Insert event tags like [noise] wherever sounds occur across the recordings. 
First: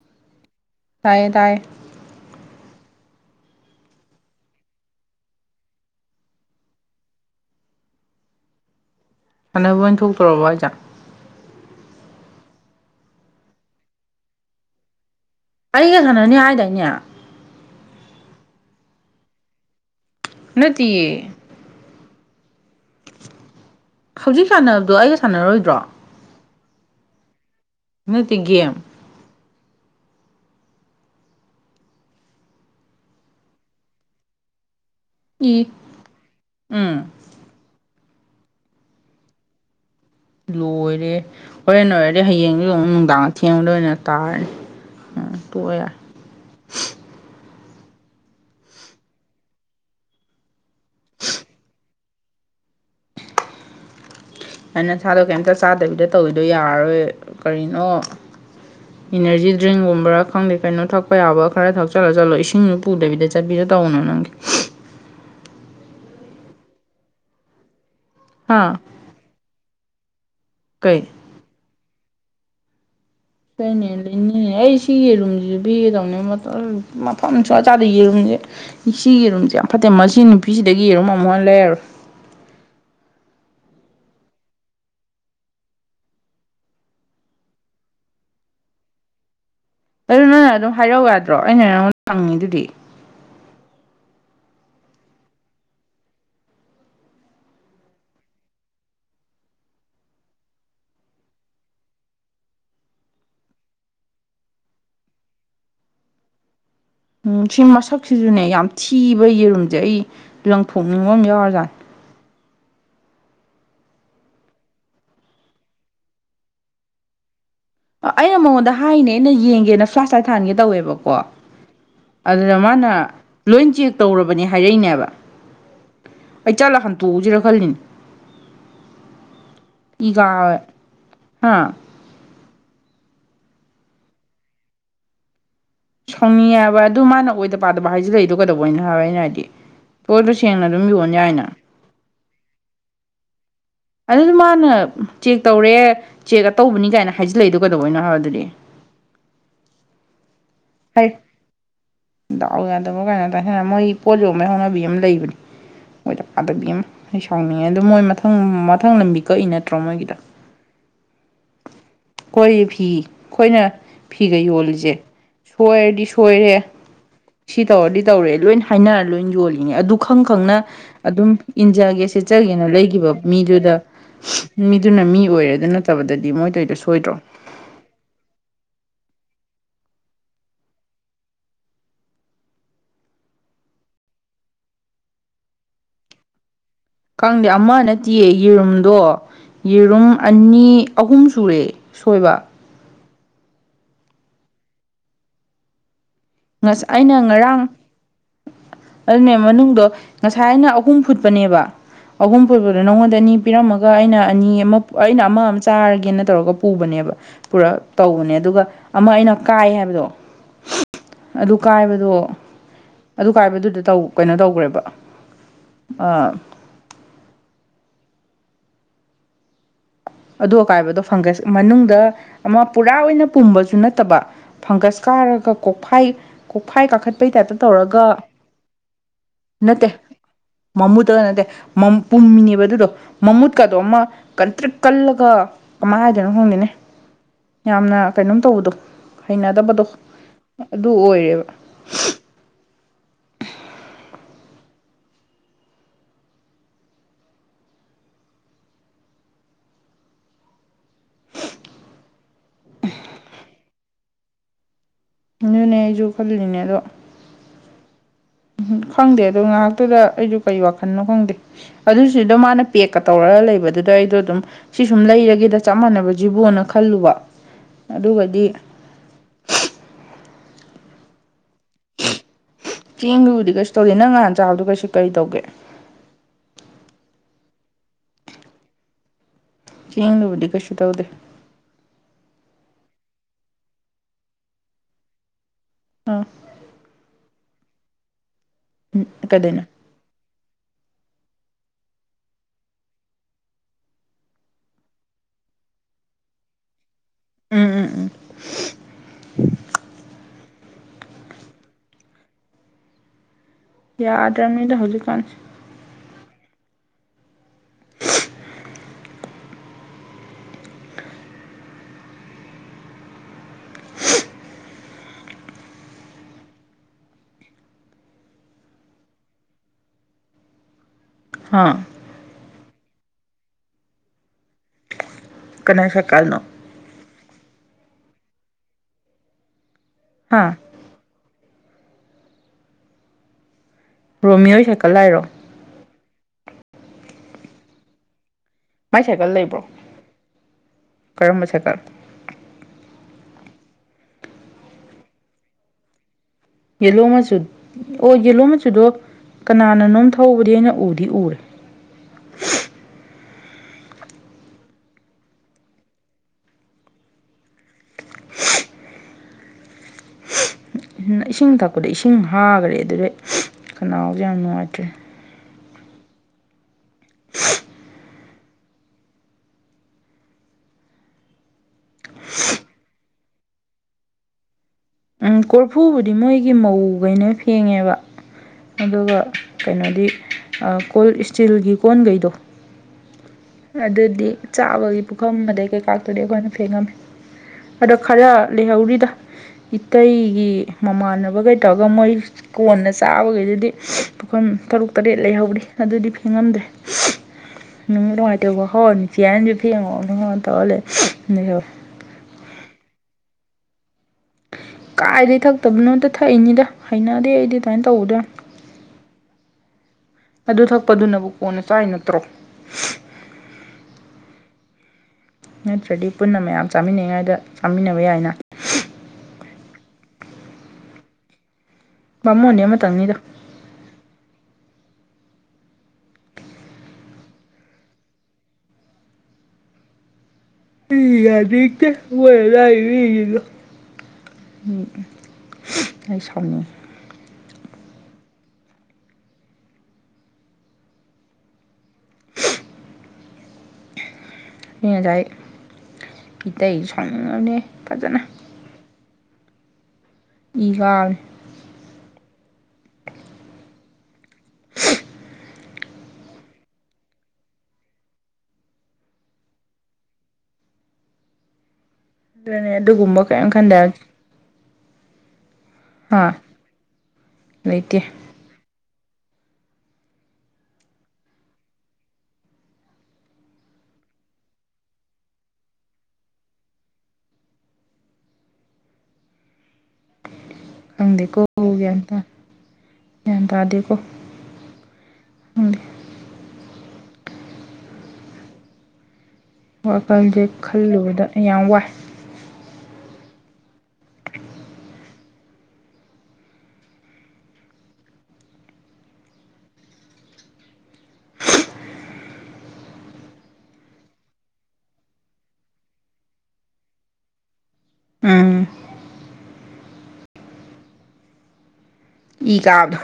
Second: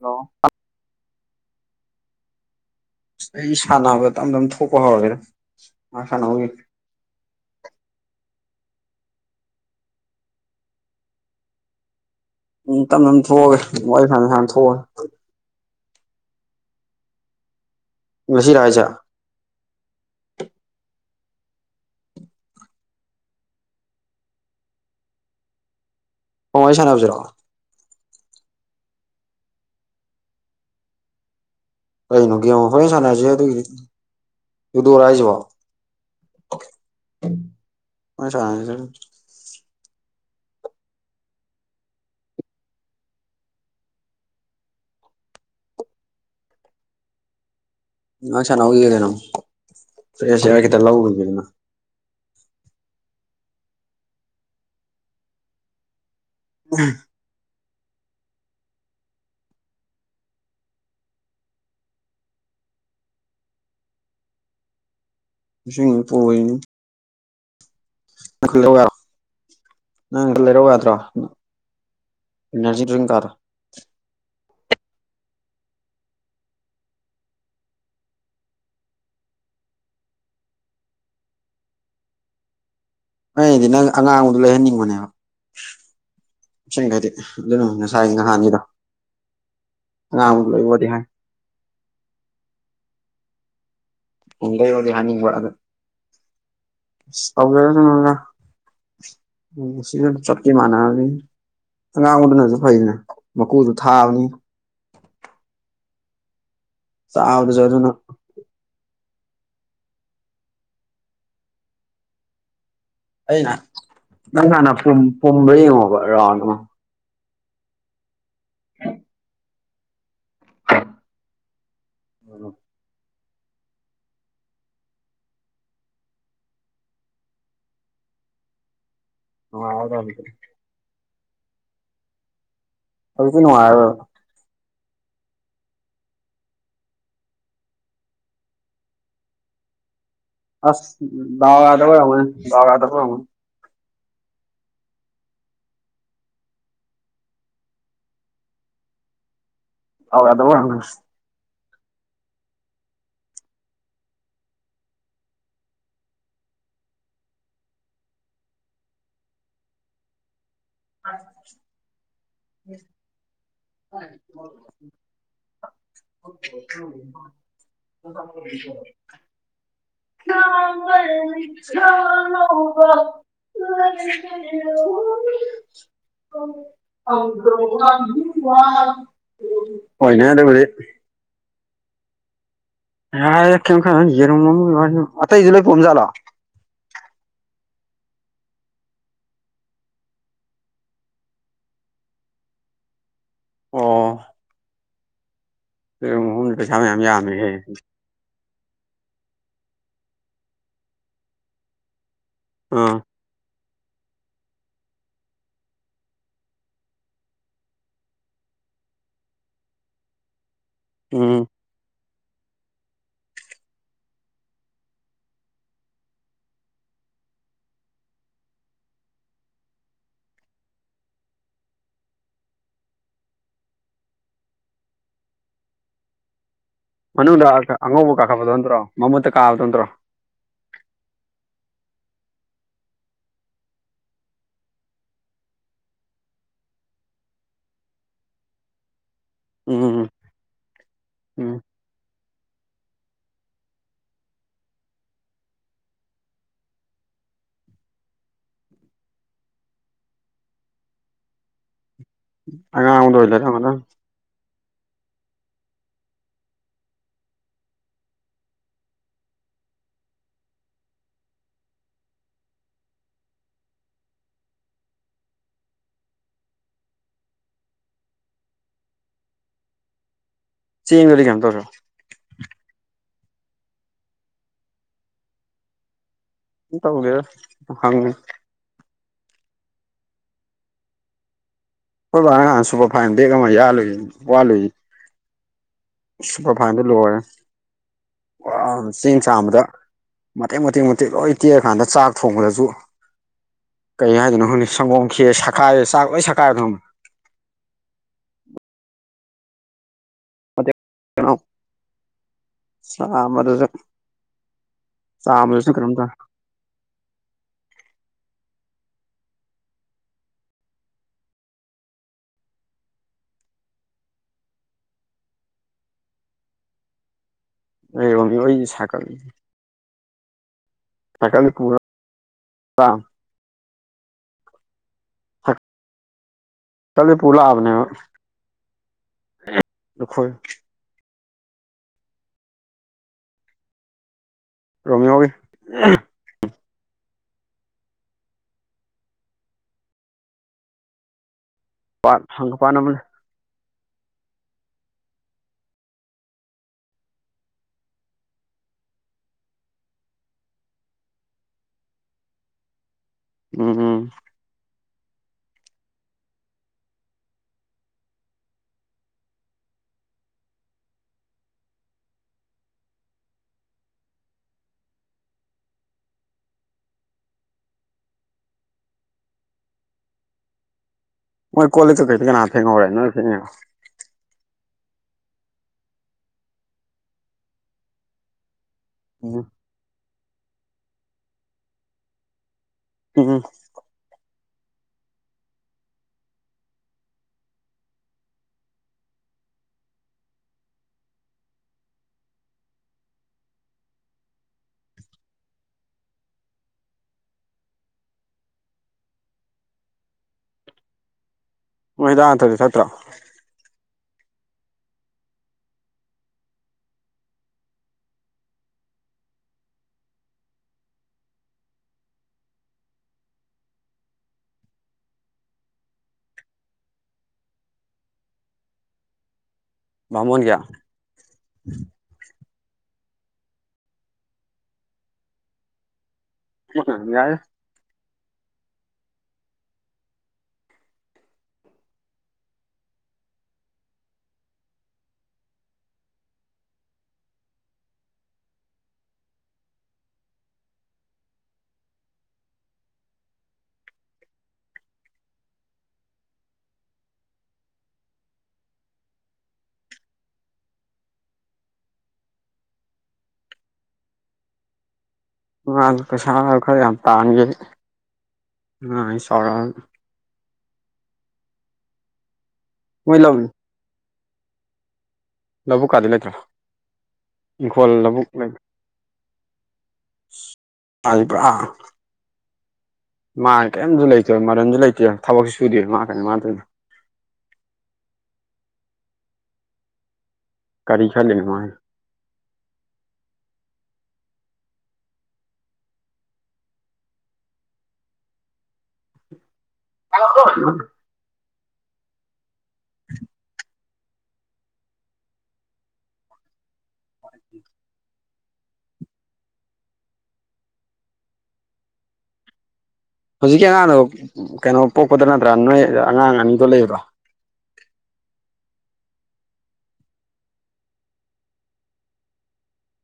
hello ꯇꯌꯦ ꯇꯥꯏ ꯑꯩ ꯁꯥꯟꯅꯅꯕꯕꯝꯝ ꯊꯄ ꯍꯔꯒꯔ ꯃꯥ ꯁꯅꯒꯒꯤ [inaudible] ꯁꯥꯟꯅꯕ ꯑꯣꯏꯅ ꯊꯣꯛꯇꯣꯔꯔꯕ ꯑꯩꯖꯠ ꯎꯝ ꯇꯞ ꯑꯗꯨꯝ ꯊꯣꯛꯑꯒꯦ ꯋꯥꯔꯤ ꯐ ꯍꯥꯟꯅ ꯊꯣꯛꯑꯒꯦ ꯑꯩꯒ ꯁꯥꯟꯅꯅꯤ ꯍꯥꯏꯗꯏꯅꯦ ꯃꯁꯤꯁꯤꯔ ꯍꯥꯏꯖ ꯅꯠꯇꯌꯦ ꯍꯧꯖꯤꯛ ꯁꯥꯟꯅꯕꯗꯣ ꯑꯩꯒ ꯁꯥꯟꯅꯔꯣꯏꯗ꯭ꯔꯣ ꯃꯣꯏ ꯁꯅꯁꯤꯔꯣ ꯏ ꯇꯤꯒꯦ ꯀꯩꯅꯣꯒꯤ ꯌꯦꯡꯉꯣ ꯍꯣꯔꯦꯟ ꯁꯥꯟꯅꯔꯁꯦ ꯑꯗꯨꯒꯤꯗꯤ ꯌꯗꯔ ꯍꯥꯏꯖ ꯋꯥ ꯏ ꯎꯝ ꯃꯣꯏ ꯊꯥ ꯂꯣꯏꯔꯦ ꯍꯣꯔꯦꯟ ꯅꯣꯏꯔꯗꯤ ꯍꯌꯦꯡ ꯂꯣꯡ ꯅꯨꯡꯗꯥꯡꯊꯦꯡꯕ ꯂ ꯑꯣꯏꯅ ꯇꯥꯔꯅꯤ ꯑ ꯇꯌꯥ ꯑꯁꯥꯅ ꯎꯒ ꯅ ꯐ꯭ꯔꯦꯁ ꯌꯥ ꯀ ꯇ ꯂꯧ ꯎꯅ ꯑꯩꯅ ꯅꯁꯥꯗꯣ ꯀꯩꯝꯇ ꯆꯥꯗꯕꯤꯗ ꯇꯧꯋꯤꯗꯣ ꯌꯥꯔꯔꯣꯏ ꯀꯔꯤꯅꯣ ꯑꯣ ꯏꯅꯔꯖꯤ ꯗ꯭ꯔꯤꯡꯒꯨꯝꯕꯥ ꯈꯪꯗꯦ ꯀꯩꯅꯣ ꯊꯛꯄ ꯌꯥꯕ ꯈꯔ ꯊꯛꯆꯜꯂ ꯆꯠꯂꯣ ꯏꯁꯤꯡꯗꯨꯣ ꯄꯨꯗꯕꯤꯗ ꯆꯠꯕꯤꯔ ꯇꯗꯥꯎꯅ ꯅꯒꯦ ꯄꯏꯅꯤ ꯅꯪ ꯍꯥ ꯂꯩꯔ ꯅꯪ ꯂꯩꯔꯣ ꯌꯥꯗ꯭ꯔꯣ ꯀꯩ ꯑꯦꯅꯔꯖꯤ ꯗ꯭ꯔꯤꯤꯡ ꯀꯔ ꯀꯩꯅꯦ ꯂꯩꯅꯦꯅꯦ ꯑꯩ ꯁꯤ ꯌꯦꯔꯨꯝꯁꯤꯁꯨ ꯄꯤꯒꯦꯗꯧꯅꯦ ꯃꯐꯝ ꯁ꯭ꯋꯥ ꯆꯥꯗ ꯌꯦꯔꯨꯝꯁ ꯁꯤꯌꯦꯔꯨꯝꯁꯦ ꯌꯥꯝ ꯐꯠꯇꯦ ꯃꯁꯤ ꯅꯨꯄꯤꯁꯤꯗꯒꯤ ꯌꯦꯔꯨꯝ ꯑꯃꯨꯛ ꯍꯟꯅ ꯂꯩꯔꯔꯣꯏ ꯑꯗꯤ ꯅꯪ ꯑꯉꯥꯡꯗꯣ ꯂꯩꯍꯟꯅꯤꯡꯕꯅꯦꯕ ꯁꯤꯕꯗꯤ ꯑꯗꯨꯅ ꯉꯁꯥꯏ ꯅꯍꯥꯟꯒꯤꯗꯣ ꯑꯗꯨ ꯑꯉꯥꯡꯕꯗꯣ ꯅꯪꯅ ꯑꯗꯨꯝ ꯂꯩꯌꯣꯗꯤ ꯍꯥꯏ ꯍꯥꯏꯔꯛꯎ ꯌꯥꯗ꯭ꯔꯣ ꯑꯩꯅ ꯅꯪꯉꯣꯟ ꯍꯪꯉꯤ ꯗꯨꯗꯤ ꯎ ꯂꯩꯔꯗꯤ ꯍꯥꯏꯅꯤꯡꯕ꯭ꯔ ꯑꯗ ꯑ ꯇꯧꯖꯔꯁꯅꯨꯗ ꯎ ꯁꯤ ꯆꯠꯇꯤ ꯃꯥꯅꯗꯤ ꯑꯉꯥꯡꯕꯗꯨꯅꯁꯨ ꯐꯩꯅꯦ ꯃꯀꯨꯗꯨ ꯊꯥꯕꯅꯤ ꯎꯝ ꯆꯥꯕꯗꯁꯨ ꯁꯤꯡ ꯑꯗꯨꯅ ꯃꯁꯛꯁꯤꯁꯨꯅꯦ ꯌꯥꯝ ꯊꯤ ꯀꯤꯕ ꯌꯦꯔꯨꯝꯁꯦ ꯑꯩ ꯂꯪꯊꯣꯛꯅꯤꯡꯕ ꯑꯃ ꯌꯥꯎꯔꯖꯥꯠꯅꯤ ꯑꯩꯅ ꯅꯪ ꯍꯥꯟꯅ ꯄꯨꯝꯕ ꯌꯦꯡꯉꯣꯕ ꯔꯥꯎ ꯑꯃ ꯑꯩꯅ ꯃꯉꯣꯟꯗ ꯍꯥꯏꯅꯦ ꯑꯩꯅ ꯌꯦꯡꯒꯦꯅ ꯐ꯭ꯂꯥꯁꯥꯁꯇꯥꯏꯠ ꯊꯥꯟꯒꯦ ꯇꯧꯋꯦꯕꯀꯣ ꯑꯗꯨꯗ ꯃꯥꯅ ꯂꯣꯏ ꯆꯦꯛ ꯇꯧꯔꯕꯅꯦ ꯍꯥꯏꯔꯛꯏꯅꯦꯕ ꯑꯩ ꯆꯠꯂ ꯍꯟꯇꯣꯛꯎꯁꯤꯔ ꯈꯜꯂꯤꯅꯦ ꯅꯨꯡꯉꯥꯏꯔꯗꯕꯅꯤ ꯏꯀꯥ ꯍꯥꯥ ꯑꯗꯨꯗꯤ ꯅꯨꯡꯉꯥꯏ ꯁꯥꯎꯅꯤꯡ ꯍꯥꯏꯕ ꯑꯗꯨ ꯃꯥꯅ ꯑꯣꯏꯗ ꯄꯥꯗꯕ ꯍꯥꯏꯁꯤ ꯂꯩꯗꯣ ꯀꯩꯗꯧꯕ ꯑꯣꯏꯅ ꯍꯥꯏꯕ ꯑꯩꯅ ꯍꯥꯏꯗꯤ ꯂꯣꯏꯗꯣ ꯁꯦꯡꯅ ꯑꯗꯨꯝ ꯑꯁ ꯌꯣꯟ ꯌꯥꯏꯅ ꯗꯥꯎ ꯌꯥꯗꯕ ꯑꯣꯏꯔꯝꯅꯤ ꯗꯥꯎ ꯌꯥꯗꯕ ꯑꯣꯏꯔꯝꯒꯅꯤ ꯑꯗꯨꯗ ꯃꯥꯅ ꯆꯦꯛ ꯇꯧꯔꯦ ꯆꯦꯛ ꯑ ꯇꯧꯕꯅꯤ ꯀꯥꯏꯅ ꯍꯥꯏꯖꯤꯜꯂꯛꯏꯗꯣ ꯀꯩꯗꯧꯕꯩꯅꯣ ꯍꯥꯏꯕ ꯑꯗꯨꯗꯤ [inaudible] ꯗꯥꯎ ꯌꯥꯗꯕ ꯑꯣꯏꯔꯝꯒꯅꯤ ꯍꯩ ꯗꯥꯎ ꯌꯥꯗꯕ ꯀꯩꯅꯣ ꯇꯅ ꯃꯣꯏ ꯄꯣ ꯌꯣꯝ ꯃꯩ ꯍꯅꯕꯤ ꯑꯃ ꯂꯩꯕꯅꯦ ꯃꯣꯏꯗ ꯄꯥꯗꯕꯤ ꯑꯃ ꯑꯩ ꯁꯥꯎꯅꯤꯡꯉꯦ ꯑꯗꯨ ꯃꯣꯏ ꯃꯊꯪ ꯃꯊꯪ ꯂꯝꯕꯤ ꯀꯛꯏ ꯅꯠꯇ꯭ꯔꯣ ꯃꯣꯏꯒꯤꯗ [unintelligible] ꯑꯩꯈꯣꯏ ꯐꯤ ꯑꯩꯈꯣꯏꯅ ꯐꯤꯒ ꯌꯣꯜꯂꯤꯁꯦ ꯁꯣꯏꯔꯗꯤ ꯁꯣꯏꯔꯦ ꯑꯣꯏꯔꯝꯒꯅꯤ ꯁꯤ ꯇꯧꯔꯗꯤ ꯇꯧꯔꯦ ꯂꯣꯏ ꯍꯥꯏꯅꯔ ꯂꯣꯏ ꯌꯣꯜꯂꯤꯅ‌ꯦ ꯑꯗꯨ ꯈꯪ ꯈꯪꯅ ꯑꯗꯨꯝ ꯏꯟꯖꯒꯦ ꯁꯦꯠꯆꯒꯦꯅ ꯂꯩꯈꯤꯕ ꯃꯤꯗꯨ ꯗ ꯃꯤꯗꯨꯅ ꯃꯤ ꯑꯣꯏꯔꯒꯅ ꯅꯠꯇꯕꯗꯗꯤ ꯃꯣꯏꯇꯧꯔꯤꯗꯣ ꯁꯣꯏꯗ꯭ꯔꯣ ꯍꯣꯏꯅꯦ ꯑꯗꯨꯕꯨꯗꯤ ꯌꯥꯔꯦ ꯀꯔꯝ ꯈꯜꯂꯅꯨ ꯌꯦꯔꯨꯝ ꯑꯃꯒꯤ ꯋꯔꯤꯕꯨ ꯑꯇꯩꯁꯨ ꯂꯣꯏꯅ ꯄꯨꯛ ꯖꯠꯂꯣ ꯈꯪꯗꯦ ꯑꯃ ꯅꯠꯇꯦꯌꯦ ꯌꯦꯔꯨꯝꯗꯣ ꯌꯦꯔꯨꯝ ꯑꯅꯤ ꯑꯍꯨꯝ ꯁꯨꯔꯦ ꯁꯣꯏꯕ ꯑꯣ ꯌꯦꯔꯨꯝ ꯑꯍꯨꯝꯗꯤ ꯄꯩꯁꯥ ꯉꯁꯥꯏ ꯃꯌꯥꯝ ꯑꯩꯅ ꯌꯥꯝꯃꯦꯍꯦ ꯉꯔꯥꯡ ꯑꯗꯨꯅ‌ꯦ ꯃꯅꯨꯡꯗꯣ ꯉꯁꯥꯏꯅ ꯑꯍꯨꯝ ꯐꯨꯠꯄꯅꯦꯕ ꯑꯍꯨꯝ ꯐꯨꯄꯗ ꯑꯥ ꯅꯉꯣꯟꯗ ꯑꯅꯤ ꯄꯤꯔꯝꯃꯒ ꯑꯗꯨꯒ ꯑꯩꯅ ꯑꯅꯤ ꯑꯃ ꯑꯩꯅ ꯑꯃ ꯑꯃ ꯆꯥꯔꯒꯦꯅ ꯇꯧꯔꯒ ꯄꯨꯕꯅꯦꯕ ꯄꯨꯔꯥ ꯇꯧꯕꯅꯦ ꯑꯗꯨꯒ ꯑꯃ ꯑꯩꯅ ꯀꯥꯏ ꯍꯥꯏꯕꯗꯣ [inaudible] ꯑꯗꯨ ꯀꯥꯏꯕꯗꯣ ꯑꯗꯨ ꯀꯥꯏꯕꯗꯨꯗ ꯀꯩꯅꯣ ꯇꯧꯈ꯭ꯔꯦꯕ ꯑꯥ [inaudible] ꯑꯗꯨ ꯑꯀꯥꯏꯕꯗꯣ ꯐꯪꯒꯁ ꯃꯅꯨꯡꯗ ꯑꯃ ꯄꯨꯔꯥ ꯑꯣꯏꯅ ꯄꯨꯝꯕꯁꯨ ꯅꯠꯇꯕ ꯐꯪꯒꯁ ꯀ ꯀꯥꯔꯒ ꯀꯣꯛꯐꯥꯏ ꯀꯣꯛꯐꯥꯏ ꯀꯥꯈꯠꯄꯩ ꯃꯅꯨꯡꯗ ꯇꯥꯏꯞꯇ ꯇꯧꯔꯒ ꯑꯉꯧꯕ ꯀꯥꯈꯠꯄꯗꯣ ꯅꯠꯇ꯭ꯔꯣ ꯃꯃꯨꯠꯇ ꯀꯥꯕꯗꯣ ꯅꯠꯇ꯭ꯔꯣ ꯅꯠꯇꯦ ꯃꯃꯨꯠꯇꯒ ꯅꯠꯇꯦ ꯄꯨꯨꯝꯃꯤꯅꯦꯕ ꯑꯗꯨꯗꯣ ꯃꯃꯨꯠꯀꯗꯣ ꯑꯃ ꯀꯟꯇꯔꯤꯛ ꯀꯜꯂꯒ ꯀꯃꯥꯏ ꯍꯥꯏꯗꯣꯏꯅꯣ ꯈꯪꯗꯦꯅꯦ ꯌꯥꯝꯅ ꯀꯩꯅꯣꯝ ꯇꯧꯕꯗꯣ ꯍꯩꯅꯗꯕꯗꯣ ꯎꯝ ꯑꯗꯨ ꯑꯣꯏꯔꯦꯕ ꯎꯝ ꯑꯉꯥꯡꯕꯗꯣ ꯑꯣꯏꯅ ꯂꯩꯔꯝꯗꯝꯅꯤ ꯑꯗꯨꯅꯦ ꯑꯩꯁꯨ ꯈꯜꯂꯤꯅꯤꯅꯦ ꯑꯗꯣ [inaudible] ꯎꯝ ꯈꯪꯗꯦ ꯑꯗꯨ ꯉꯥꯏꯍꯥꯛꯇꯨꯗ ꯑꯩꯁꯨ ꯀꯔꯤ ꯋꯥꯈꯜꯅꯣ ꯈꯪꯗꯦ ꯑꯗꯨꯁꯨ ꯑꯗꯨꯝ ꯃꯥꯅ ꯄꯦꯛꯀ ꯇꯧꯔ ꯂꯩꯕꯗꯨꯗ ꯑꯩꯗꯣ ꯑꯗꯨꯝ ꯁꯤ ꯁꯨꯝ ꯂꯩꯔꯒꯦꯗ ꯆꯞ ꯃꯥꯟꯅꯕ ꯖꯤꯕꯨꯅ ꯈꯜꯂꯨꯕ ꯑꯗꯨꯒꯗꯤ ꯆ‌ꯦꯡꯗꯨꯗꯤ ꯀꯝ ꯇꯧꯗꯔꫭ ꯆꯦꯡꯗꯨꯕꯨꯗꯤ ꯀꯩꯁꯨ ꯇꯧꯗꯦ ꯅꯪ ꯉꯍꯥꯟ ꯆꯥꯕꯗꯨ ꯀꯩꯁꯨ ꯀꯔꯤꯇꯩꯒ‌ꯦ ꯀꯤꯝ ꯇꯧꯗ‌ꯦꯗ ꯁꯨꯝ ꯍꯪꯉꯤꯅꯤ ꯆꯦꯡꯗꯨꯕꯨꯗꯤ ꯀꯩꯁꯨ ꯇꯧꯗ ꯑꯩꯈꯣꯏ ꯕꯕꯥꯅ ꯅꯍꯥꯟ ꯁꯨꯄꯔ ꯐꯥꯏꯟ ꯕꯦꯛꯒ ꯑꯃ ꯌꯥꯜꯂꯨꯏ ꯋꯥꯠꯂꯨꯏ ꯑꯥ ꯁꯨꯄꯔ ꯐꯥꯏꯟ ꯂꯣꯏꯔꯦ ꯆꯦꯡ ꯆꯥꯝꯕꯗ ꯀꯩꯗꯩꯅꯣ ꯃꯇꯦꯛ ꯃꯇꯦꯛ ꯇꯦꯛ ꯂꯣꯏ ꯇꯦꯛꯑ ꯀꯥꯟꯗ ꯆꯥꯛ ꯊꯣꯡꯕꯗꯁꯨ ꯀꯩ ꯍꯥꯏꯗꯅꯣ ꯈꯪꯗ‌ꯦ ꯁꯪꯒꯣꯝ ꯈ꯭ꯦꯔ ꯁꯛꯈꯥꯏꯌꯦ ꯆꯥꯛ ꯂꯣꯏ ꯁꯛꯈꯥꯏꯕꯗꯣ ꯈꯪꯕꯔꯥ ꯎꯝ ꯎꯝ ꯎꯝ ꯗꯨ [unintelligible] ꯆꯥꯝꯕꯗꯁꯨ ꯌꯥꯗ꯭ꯔꯕꯅꯤꯗ ꯍꯧꯖꯤꯛꯀꯥꯟꯁꯦ ꯀꯩꯅꫭꯝ ꯇꯧꯋꯤ ꯑꯦꯝ ꯑꯣꯏ ꯁꯥ ꯀꯕꯤ [unintelligible] ꯊꯀꯂꯤ ꯍꯥ ꯄꯨꯔ [unintelligible] ꯀꯅꯥ ꯁꯥꯏꯀꯜꯅꯣ ꯄꯨꯂꯛꯑꯕꯅꯦꯕ ꯅꯈꯣꯏ ꯍꯥ ꯔꯣꯃꯤꯌꯣꯏ ꯁꯥꯏꯀꯠꯂ ꯍꯥꯏꯔꯣ ꯔꯣꯃꯤꯌꯣꯒꯤ ꯃꯥꯏ ꯁꯥꯏꯀꯜ ꯂꯩꯕ꯭ꯔꯣ ꯀꯔꯝꯕ ꯁꯥꯏꯀꯜ ꯍꯪꯒꯥꯝꯄꯥꯜ ꯑꯃ ꯂꯩ ꯌꯦꯜꯂꯣ ꯃꯆꯨ ꯑꯣ ꯌꯦꯂꯣ ꯃꯆꯨꯗꯣ ꯀꯅꯥꯅꯅꯣꯝ ꯊꯎꯕꯗꯤ ꯑꯩꯅ ꯎꯗꯤ ꯎꯔꯦ ꯎꯝ ꯎꯝ ꯏꯁꯤꯡ ꯊꯛꯄꯗ ꯏꯁꯤꯡ ꯍꯥꯒ꯭ꯔꯦ ꯑꯗꯨꯗꯩ ꯈꯅꯥꯎꯁꯦ ꯌꯥꯝ ꯅꯨꯡꯉꯥꯏꯇ꯭ꯔꯦ ꯃꯣꯏ ꯀꯣꯜ ꯂꯤꯛꯇ ꯀꯩ ꯀꯅꯥ ꯐꯦꯡꯍꯧꯔꯦ ꯅꯣꯏ ꯐꯦꯡꯉꯤꯔꯣ ꯎꯝ ꯀꯣꯔꯐꯨꯕꯨꯗꯤ ꯃꯣꯏꯒꯤ ꯃꯧꯈꯩꯅ ꯐꯦꯡꯉꯦꯕ ꯑꯗꯨꯒ ꯎꯝ ꯀꯩꯅꯣꯗꯤ ꯀꯣꯜ ꯏꯁꯇꯤꯜꯒꯤ ꯀꯣꯟꯈꯩꯗꯣ ꯎꯝ ꯎꯝ ꯑꯗꯨꯗꯤ ꯆꯥꯕꯒꯤ ꯄꯨꯈꯝ ꯑꯗꯩ ꯀꯩꯀꯥꯇꯨꯗꯤ ꯑꯩꯈꯣꯏꯅ ꯐꯦꯡꯉꯝꯃꯤ ꯑꯗꯣ ꯈꯔ ꯂꯩꯍꯧꯔꯤꯗ ꯏꯇꯩꯒꯤ ꯃꯃꯥꯟꯅꯕ ꯀꯩ ꯇꯧꯔꯒ ꯃꯣꯏ ꯀꯣꯟꯅ ꯆꯥꯕꯒꯤꯗꯨꯗꯤ ꯄꯨꯈꯝ ꯇꯔꯨꯛ ꯇꯔꯦꯠ ꯂꯩꯍꯧꯔꯤ ꯑꯗꯨꯗꯤ ꯐꯦꯡꯉꯝꯗꯦ ꯎꯝ ꯅꯨꯡꯉꯥꯏꯇꯦ ꯃꯣꯏ ꯍꯤꯗꯥꯥꯛ ꯍꯇꯗꯤ ꯆꯠꯇ꯭ꯔꯥ ꯀꯥꯏꯗꯒꯤ ꯊꯛꯇꯕꯅꯣ ꯑꯗ ꯊꯛꯏꯅꯤꯗ ꯍꯩꯅꯑꯗꯤ ꯑꯩꯗꯤ ꯑꯗꯨꯃꯥꯏꯅ ꯇꯧꯕꯗ꯭ꯔꯥ ꯑꯗꯨ ꯊꯛꯄꯗꯨꯅꯕꯨ ꯀꯣꯟꯅ ꯆꯥꯏ ꯅꯠꯇ꯭ꯔꯣ ꯅꯠꯇ꯭ꯔꯗꯤ ꯄꯨꯟꯅ ꯃꯌꯥꯝ ꯆꯥꯃꯤꯟꯅꯉꯥꯏꯗ ꯆꯥꯃꯤꯟꯅꯕ ꯌꯥꯏꯅ ꯕꯃꯣꯜꯅ ꯀꯌꯥ ꯕꯃꯣꯜꯗꯤ ꯑꯃ ꯇꯥꯡꯅꯤꯗ ꯌꯥꯔ ꯏ ꯌꯥ ꯀ ꯍ ꯂꯗ ꯑꯩꯥꯏ ꯁꯥꯎꯅꯤ ꯌꯦ ꯆꯏ ꯃꯤꯇꯩ ꯁꯥꯎꯅꯤꯡꯉꯅꯤ ꯐꯖꯅ ꯏꯒꯔ ꯀꯩꯁ ꯈꯔ ꯌꯥꯝ ꯇꯥꯟꯒ ꯁꯣꯔ ꯑꯗꯨꯅꯦ ꯃꯣꯏ ꯑꯗꯨꯒꯨꯝꯕ ꯂꯧ ꯀꯥꯏ ꯈꯥꯟꯗ ꯂꯧꯕꯨꯛ ꯀꯥꯗꯤ ꯂꯩꯇ꯭ꯔꯣ ꯏꯪꯈꯣꯜ ꯂꯩꯇꯦ ꯂꯧꯕꯨꯛ ꯂꯩꯕ ꯑꯖꯤꯄ ꯃꯥ ꯀꯔꯤꯝꯇ ꯂꯩꯇꯦ ꯃꯔꯟꯁꯨ ꯂꯩꯇꯦ ꯊꯕꯛꯁꯨ ꯁꯨꯗꯦ ꯃꯥꯥ ꯀꯩꯅꯣ ꯃꯥ ꯇꯧꯢꯁꯦ [inaudible] ꯀꯔꯤ ꯈꯪꯗꯦꯀꯣ ꯈꯜꯂꯤꯅꯣ ꯃꯥ ꯒ꯭ꯌꯥꯟ ꯇꯥ ꯒ꯭ꯌꯥꯟ ꯇꯥꯗꯦꯀꯣ [inaudible] ꯋꯥꯈꯜꯁꯦ ꯈꯜꯂꯨꯕꯗ ꯌꯥꯝ ꯋꯥꯏ ꯍꯧꯖꯤꯛꯀꯤ ꯑꯉꯥꯡꯗꯣ ꯀꯩꯅꯣ ꯄꯣꯛꯄꯗ ꯅꯠꯇ꯭ꯔꯥ ꯅꯣꯏ ꯑꯉꯥꯡ ꯑꯅꯤꯗꯣ ꯂꯩꯕ꯭ꯔꯣ ꯎꯝ ꯏ ꯀꯥꯗ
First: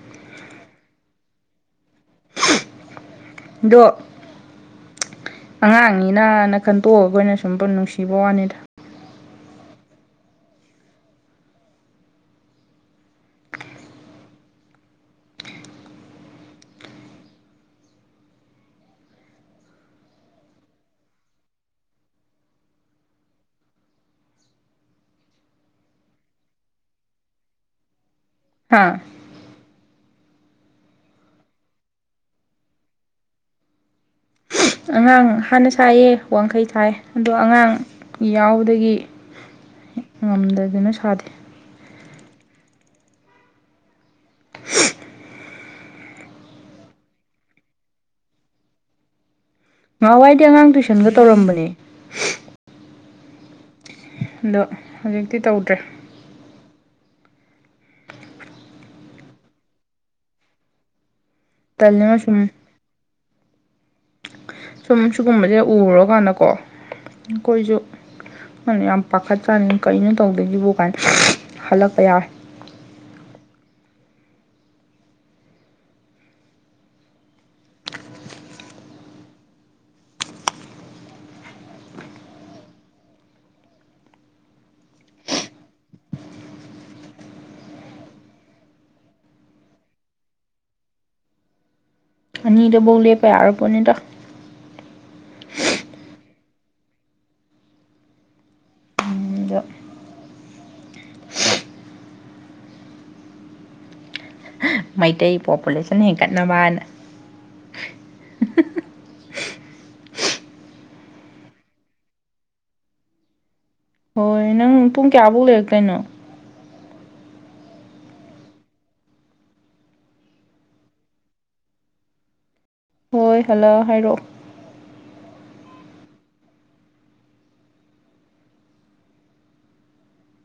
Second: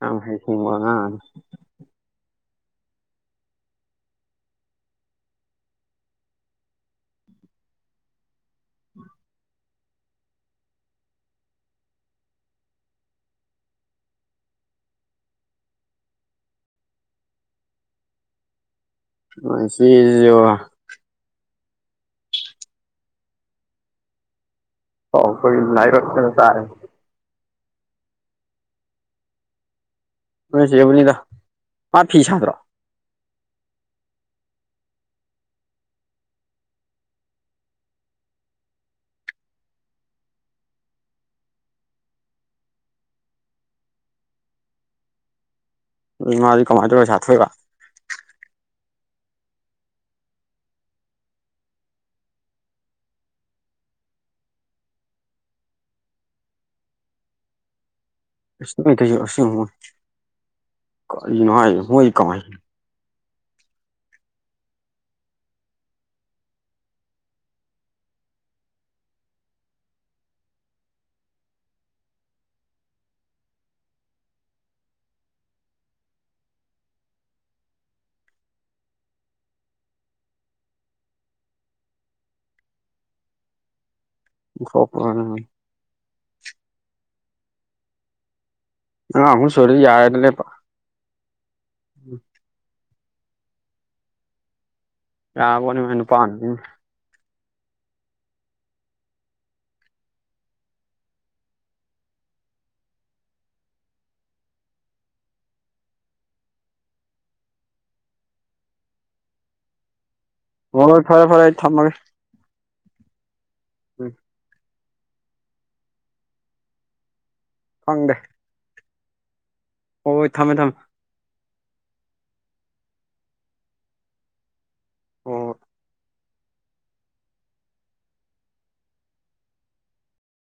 ꯌꯥꯝ ꯍꯩ ꯁꯤꯡꯕ ꯑꯉꯥꯡꯅꯤ ꯗꯣ ꯑꯉꯥꯡꯅꯤꯅꯅ ꯈꯟꯇꯣꯛꯑꯒ ꯑꯩꯈꯣꯏꯅ ꯁꯨꯝ ꯅꯨꯡꯁꯤꯕ ꯋꯥꯅꯤꯗ ꯃꯁꯤꯖꯨꯕ ꯍꯥꯎ ꯀꯣꯏ ꯂꯅꯥꯔꯛꯅ ꯇꯥꯔꯦ ꯍꯥꯥ ꯅꯣꯏ ꯆꯦꯕꯨꯅꯤꯗ ꯃꯥ ꯐꯤ ꯁꯥꯠꯇ꯭ꯔꯣ [inaudible] ꯑꯉꯥꯡ ꯍꯥꯟꯅ ꯁꯥꯏꯌꯦ ꯋꯥꯡꯈꯩ ꯁꯥꯏ ꯑꯗꯣ ꯑꯉꯥꯡ ꯌꯥꯎꯕꯗꯒꯤ ꯉꯝꯗꯗꯅ ꯁꯥꯗꯦ ꯎꯝ ꯃꯥꯗꯤ ꯀꯃꯥꯏꯅ ꯇꯧꯔꯒ ꯁꯥꯊꯣꯏꯕ ꯅꯍꯥꯟꯋꯥꯏꯗꯤ ꯑꯉꯥꯡ ꯇꯨꯏꯁꯟꯒ ꯇꯧꯔꯝꯕꯅꯦ ꯑꯗꯣ ꯍꯧꯖꯤꯛꯇꯤ ꯇꯧꯗ꯭ꯔꯦ ꯇꯜꯂꯤꯉꯣ ꯁꯨꯝ [inaudible] ꯁꯨꯝ ꯁꯤꯒꯨꯝꯕꯁꯦ ꯎꯔꯀꯥꯟꯗꯀꯣ ꯑꯩꯈꯣꯏꯁꯨ ꯈꯪꯗꯦ ꯌꯥꯝ ꯄꯥꯈꯠ ꯆꯥꯅꯤ ꯀꯩꯅꯣ ꯇꯧꯗꯣꯏꯁꯤꯕꯨ ꯀꯥꯏꯅ ꯍꯜꯂꯛꯄ ꯌꯥꯎꯋꯦ [inaudible] ꯍꯣꯄ ꯑꯉꯥꯡ ꯑꯍꯨꯝ ꯁꯨꯔꯗꯤ ꯌꯥꯔꯦꯗ ꯂꯦꯞꯄ ꯑꯅꯤꯗ ꯕꯨꯛ ꯂꯦꯞꯄ ꯌꯥꯔꯄꯣꯠꯅꯤꯗ ꯌꯥꯕꯅꯤ ꯅꯨꯄꯥ ꯑꯃ ꯅꯨꯄꯤ ꯑꯃ ꯑꯗꯣ ꯃꯩꯇꯩ ꯄꯣꯄꯨꯂꯦꯁꯟ ꯍꯦꯟꯒꯠꯅꯕꯅ [inaudible] ꯃꯣꯏ ꯐꯔꯦ ꯐꯔꯦ ꯊꯝꯃꯒꯦ ꯎꯝ ꯍꯣꯏ ꯅꯪ ꯄꯨꯡ ꯀꯌꯥꯐꯧ ꯂꯩꯔꯛꯇꯣꯏꯅꯣ ꯈꯪꯗꯦ ꯍꯣꯢ ꯍꯣꯢ ꯊꯝꯃꯦ ꯊꯝꯃꯦ ꯍꯣꯏ ꯍꯜꯂꯛ ꯑ ꯍꯥꯏꯔꯛꯑꯣ ꯍꯣꯏ ꯍꯣꯏ